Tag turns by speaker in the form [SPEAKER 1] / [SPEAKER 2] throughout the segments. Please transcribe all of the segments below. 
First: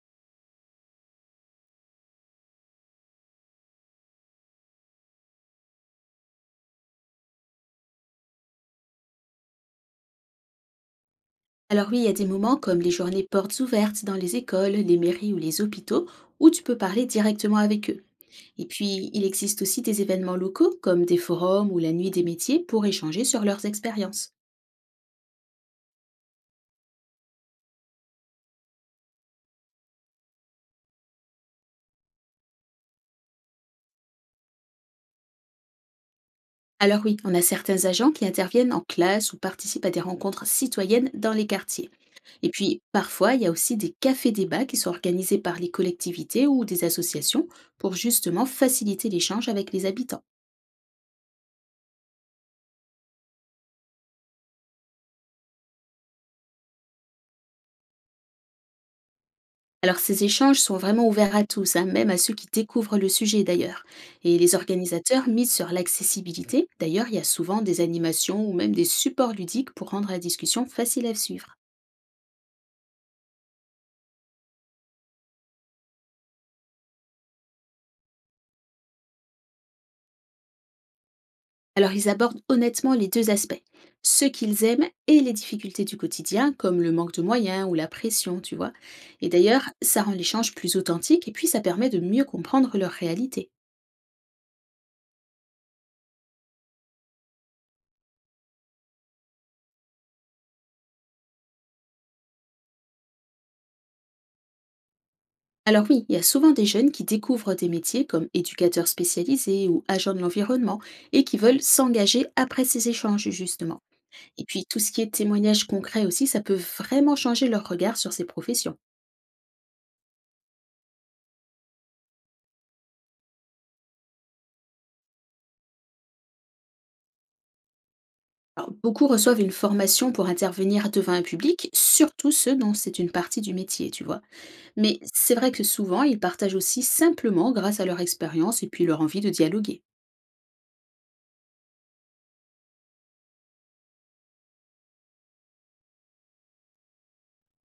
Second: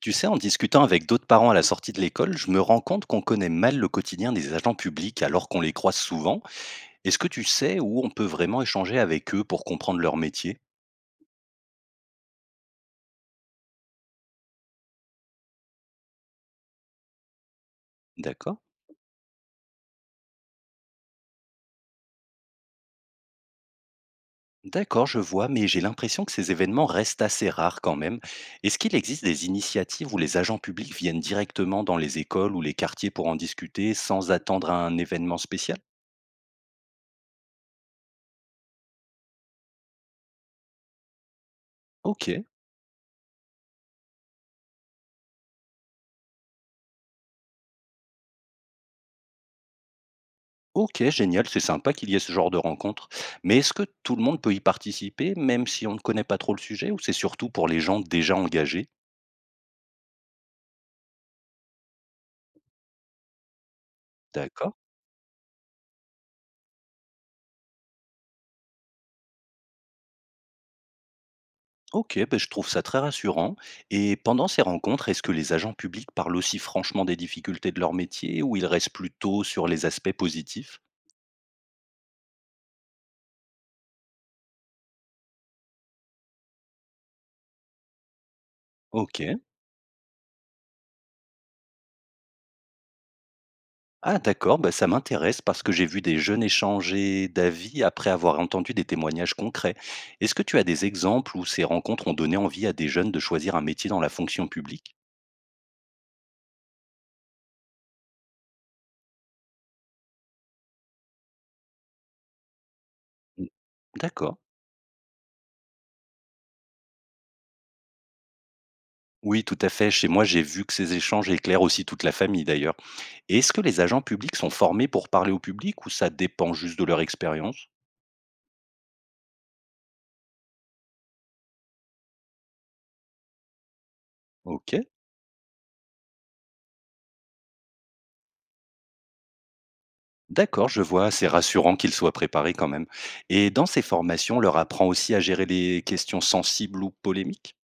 [SPEAKER 1] Tu sais, en discutant avec d'autres parents à la sortie de l'école, je me rends compte qu'on connaît mal le quotidien des agents publics alors qu'on les croise souvent. Est-ce que tu sais où on peut vraiment échanger avec eux pour comprendre leur métier?
[SPEAKER 2] Alors oui, il y a des moments comme les journées portes ouvertes dans les écoles, les mairies ou les hôpitaux où tu peux parler directement avec eux.
[SPEAKER 1] D'accord.
[SPEAKER 2] Et puis, il existe aussi des événements locaux comme des forums ou la nuit des métiers pour échanger sur leurs expériences.
[SPEAKER 1] D'accord, je vois, mais j'ai l'impression que ces événements restent assez rares quand même. Est-ce qu'il existe des initiatives où les agents publics viennent directement dans les écoles ou les quartiers pour en discuter sans attendre un événement spécial?
[SPEAKER 2] Alors oui, on a certains agents qui interviennent en classe ou participent à des rencontres citoyennes dans les quartiers.
[SPEAKER 1] Ok.
[SPEAKER 2] Et puis, parfois, il y a aussi des cafés-débats qui sont organisés par les collectivités ou des associations pour justement faciliter l'échange avec les habitants.
[SPEAKER 1] OK, génial, c'est sympa qu'il y ait ce genre de rencontre. Mais est-ce que tout le monde peut y participer, même si on ne connaît pas trop le sujet, ou c'est surtout pour les gens déjà engagés?
[SPEAKER 2] Alors ces échanges sont vraiment ouverts à tous, hein, même à ceux qui découvrent le sujet d'ailleurs. Et les
[SPEAKER 1] D'accord.
[SPEAKER 2] organisateurs misent sur l'accessibilité. D'ailleurs, il y a souvent des animations ou même des supports ludiques pour rendre la discussion facile à suivre.
[SPEAKER 1] OK, ben, je trouve ça très rassurant. Et pendant ces rencontres, est-ce que les agents publics parlent aussi franchement des difficultés de leur métier, ou ils restent plutôt sur les aspects positifs?
[SPEAKER 2] Alors ils abordent honnêtement les deux aspects, ce qu'ils aiment et les difficultés du quotidien, comme le manque de moyens ou la pression, tu vois. Et
[SPEAKER 1] OK.
[SPEAKER 2] d'ailleurs, ça rend l'échange plus authentique et puis ça permet de mieux comprendre leur réalité.
[SPEAKER 1] Ah d'accord, ben, ça m'intéresse parce que j'ai vu des jeunes échanger d'avis après avoir entendu des témoignages concrets. Est-ce que tu as des exemples où ces rencontres ont donné envie à des jeunes de choisir un métier dans la fonction publique?
[SPEAKER 2] Alors oui, il y a souvent des jeunes qui découvrent des métiers comme éducateurs spécialisés ou agents de l'environnement et qui veulent s'engager après ces échanges
[SPEAKER 1] Mmh.
[SPEAKER 2] justement.
[SPEAKER 1] D'accord.
[SPEAKER 2] Et puis tout ce qui est témoignage concret aussi, ça peut vraiment changer leur regard sur ces professions.
[SPEAKER 1] Oui, tout à fait. Chez moi, j'ai vu que ces échanges éclairent aussi toute la famille d'ailleurs. Et est-ce que les agents publics sont formés pour parler au public ou ça dépend juste de leur expérience?
[SPEAKER 2] Alors, beaucoup reçoivent une formation pour intervenir devant un public, surtout ceux dont c'est une partie du métier, tu vois.
[SPEAKER 1] Ok,
[SPEAKER 2] Mais c'est vrai que souvent, ils partagent aussi simplement grâce à leur expérience et puis leur envie de dialoguer.
[SPEAKER 1] d'accord, je vois. C'est rassurant qu'ils soient préparés quand même. Et dans ces formations, on leur apprend aussi à gérer les questions sensibles ou polémiques?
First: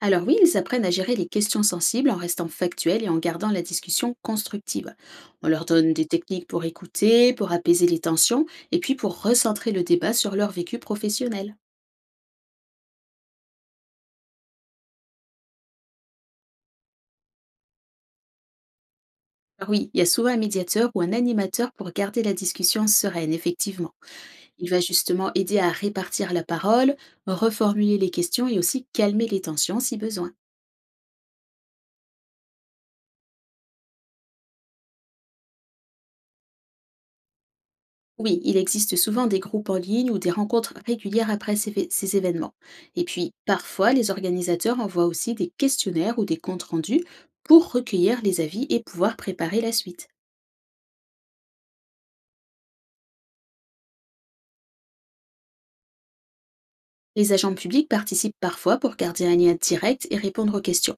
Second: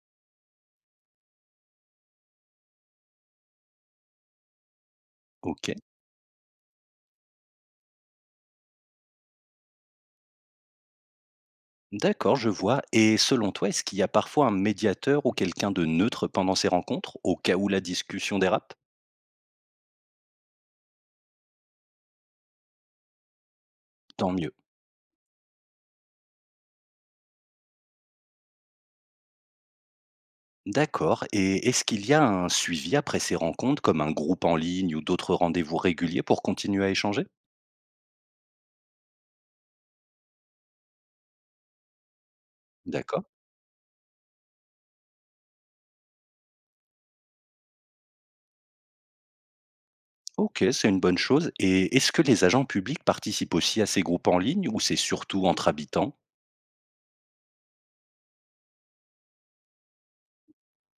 [SPEAKER 2] Alors oui, ils apprennent à gérer les questions sensibles en restant factuels et en gardant la discussion constructive. On leur
[SPEAKER 1] Ok,
[SPEAKER 2] donne des techniques pour écouter, pour apaiser les tensions et puis pour recentrer le débat sur leur vécu professionnel.
[SPEAKER 1] d'accord, je vois. Et selon toi, est-ce qu'il y a parfois un médiateur ou quelqu'un de neutre pendant ces rencontres, au cas où la discussion dérape?
[SPEAKER 2] Alors oui, il y a souvent un médiateur ou un animateur pour garder la discussion sereine, effectivement.
[SPEAKER 1] Tant mieux.
[SPEAKER 2] Il va justement aider à répartir la parole, reformuler les questions et aussi calmer les tensions si besoin.
[SPEAKER 1] D'accord, et est-ce qu'il y a un suivi après ces rencontres comme un groupe en ligne ou d'autres rendez-vous réguliers pour continuer à échanger?
[SPEAKER 2] Oui, il existe souvent des groupes en ligne ou des rencontres régulières après ces événements. Et
[SPEAKER 1] D'accord.
[SPEAKER 2] puis, parfois, les organisateurs envoient aussi des questionnaires ou des comptes rendus pour recueillir les avis et pouvoir préparer la suite.
[SPEAKER 1] OK, c'est une bonne chose, et est-ce que les agents publics participent aussi à ces groupes en ligne ou c'est surtout entre habitants?
[SPEAKER 2] Les agents publics participent parfois pour garder un lien direct et répondre aux questions.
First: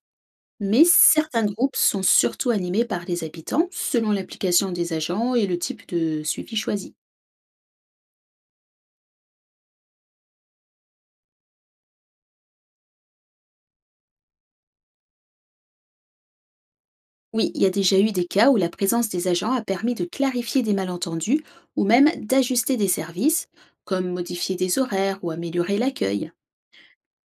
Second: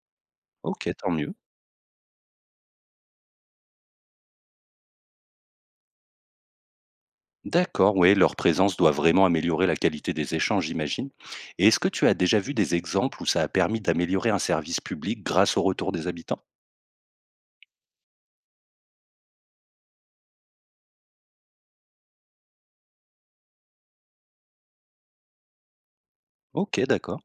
[SPEAKER 2] Mais
[SPEAKER 1] OK, tant mieux.
[SPEAKER 2] certains groupes sont surtout animés par les habitants, selon l'application des agents et le type de suivi choisi.
[SPEAKER 1] D'accord, oui, leur présence doit vraiment améliorer la qualité des échanges, j'imagine. Et est-ce que tu as déjà vu des exemples où ça a permis d'améliorer un service public grâce au retour des habitants?
[SPEAKER 2] Oui, il y a déjà eu des cas où la présence des agents a permis de clarifier des malentendus ou même d'ajuster des services, comme modifier des horaires ou améliorer l'accueil.
[SPEAKER 1] OK, d'accord.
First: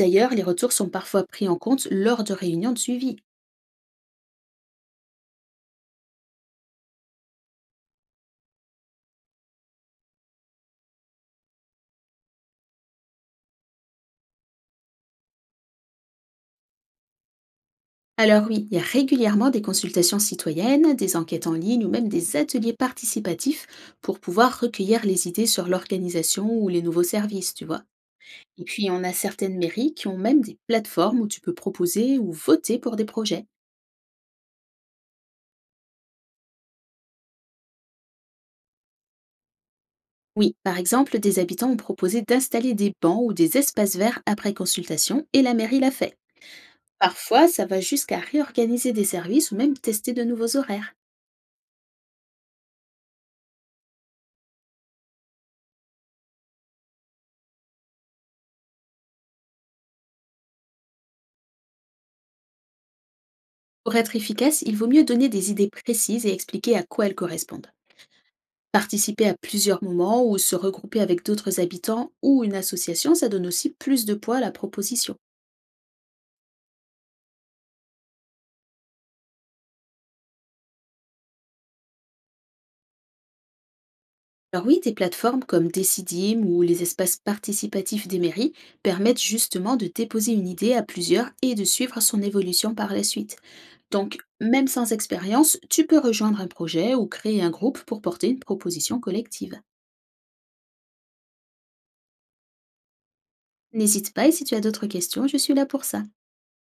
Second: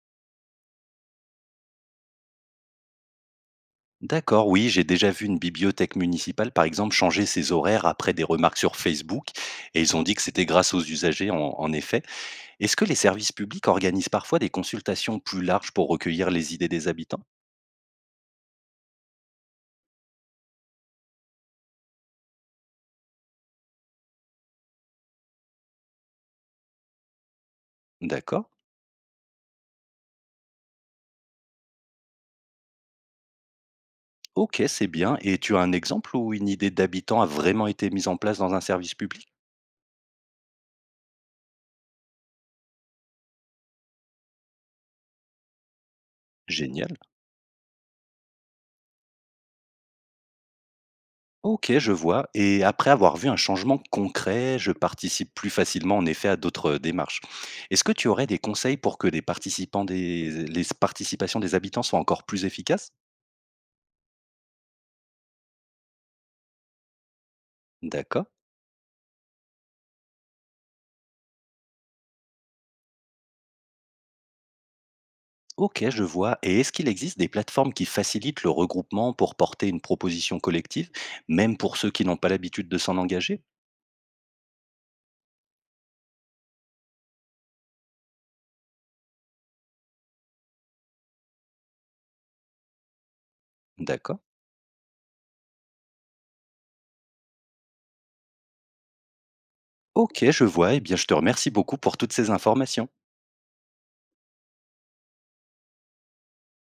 [SPEAKER 2] D'ailleurs, les retours sont parfois pris en compte lors de réunions de suivi.
[SPEAKER 1] D'accord, oui, j'ai déjà vu une bibliothèque municipale, par exemple, changer ses horaires après des remarques sur Facebook, et ils ont dit que c'était grâce aux usagers, en effet. Est-ce que les services publics organisent parfois des consultations plus larges pour recueillir les idées des habitants?
[SPEAKER 2] Alors oui, il y a régulièrement des consultations citoyennes, des enquêtes en ligne ou même des ateliers participatifs pour pouvoir recueillir les idées sur l'organisation ou les nouveaux services, tu vois.
[SPEAKER 1] D'accord.
[SPEAKER 2] Et puis, on a certaines mairies qui ont même des plateformes où tu peux proposer ou voter pour des projets.
[SPEAKER 1] Ok, c'est bien. Et tu as un exemple où une idée d'habitant a vraiment été mise en place dans un service public?
[SPEAKER 2] Oui, par exemple, des habitants ont proposé d'installer des bancs ou des espaces verts après consultation et la mairie l'a fait.
[SPEAKER 1] Génial.
[SPEAKER 2] Parfois, ça va jusqu'à réorganiser des services ou même tester de nouveaux horaires.
[SPEAKER 1] Ok, je vois. Et après avoir vu un changement concret, je participe plus facilement en effet à d'autres démarches. Est-ce que tu aurais des conseils pour que les participations des habitants soient encore plus efficaces?
[SPEAKER 2] Pour être efficace, il vaut mieux donner des idées précises et expliquer à quoi elles correspondent.
[SPEAKER 1] D'accord.
[SPEAKER 2] Participer à plusieurs moments ou se regrouper avec d'autres habitants ou une association, ça donne aussi plus de poids à la proposition.
[SPEAKER 1] Ok, je vois. Et est-ce qu'il existe des plateformes qui facilitent le regroupement pour porter une proposition collective, même pour ceux qui n'ont pas l'habitude de s'en engager?
[SPEAKER 2] Alors oui, des plateformes comme Decidim ou les espaces participatifs des mairies permettent justement de déposer une idée à plusieurs et de suivre son évolution par la suite. Donc,
[SPEAKER 1] D'accord.
[SPEAKER 2] même sans expérience, tu peux rejoindre un projet ou créer un groupe pour porter une proposition collective.
[SPEAKER 1] Ok, je vois. Eh bien, je te remercie beaucoup pour toutes ces informations.
[SPEAKER 2] N'hésite pas et si tu as d'autres questions, je suis là pour ça.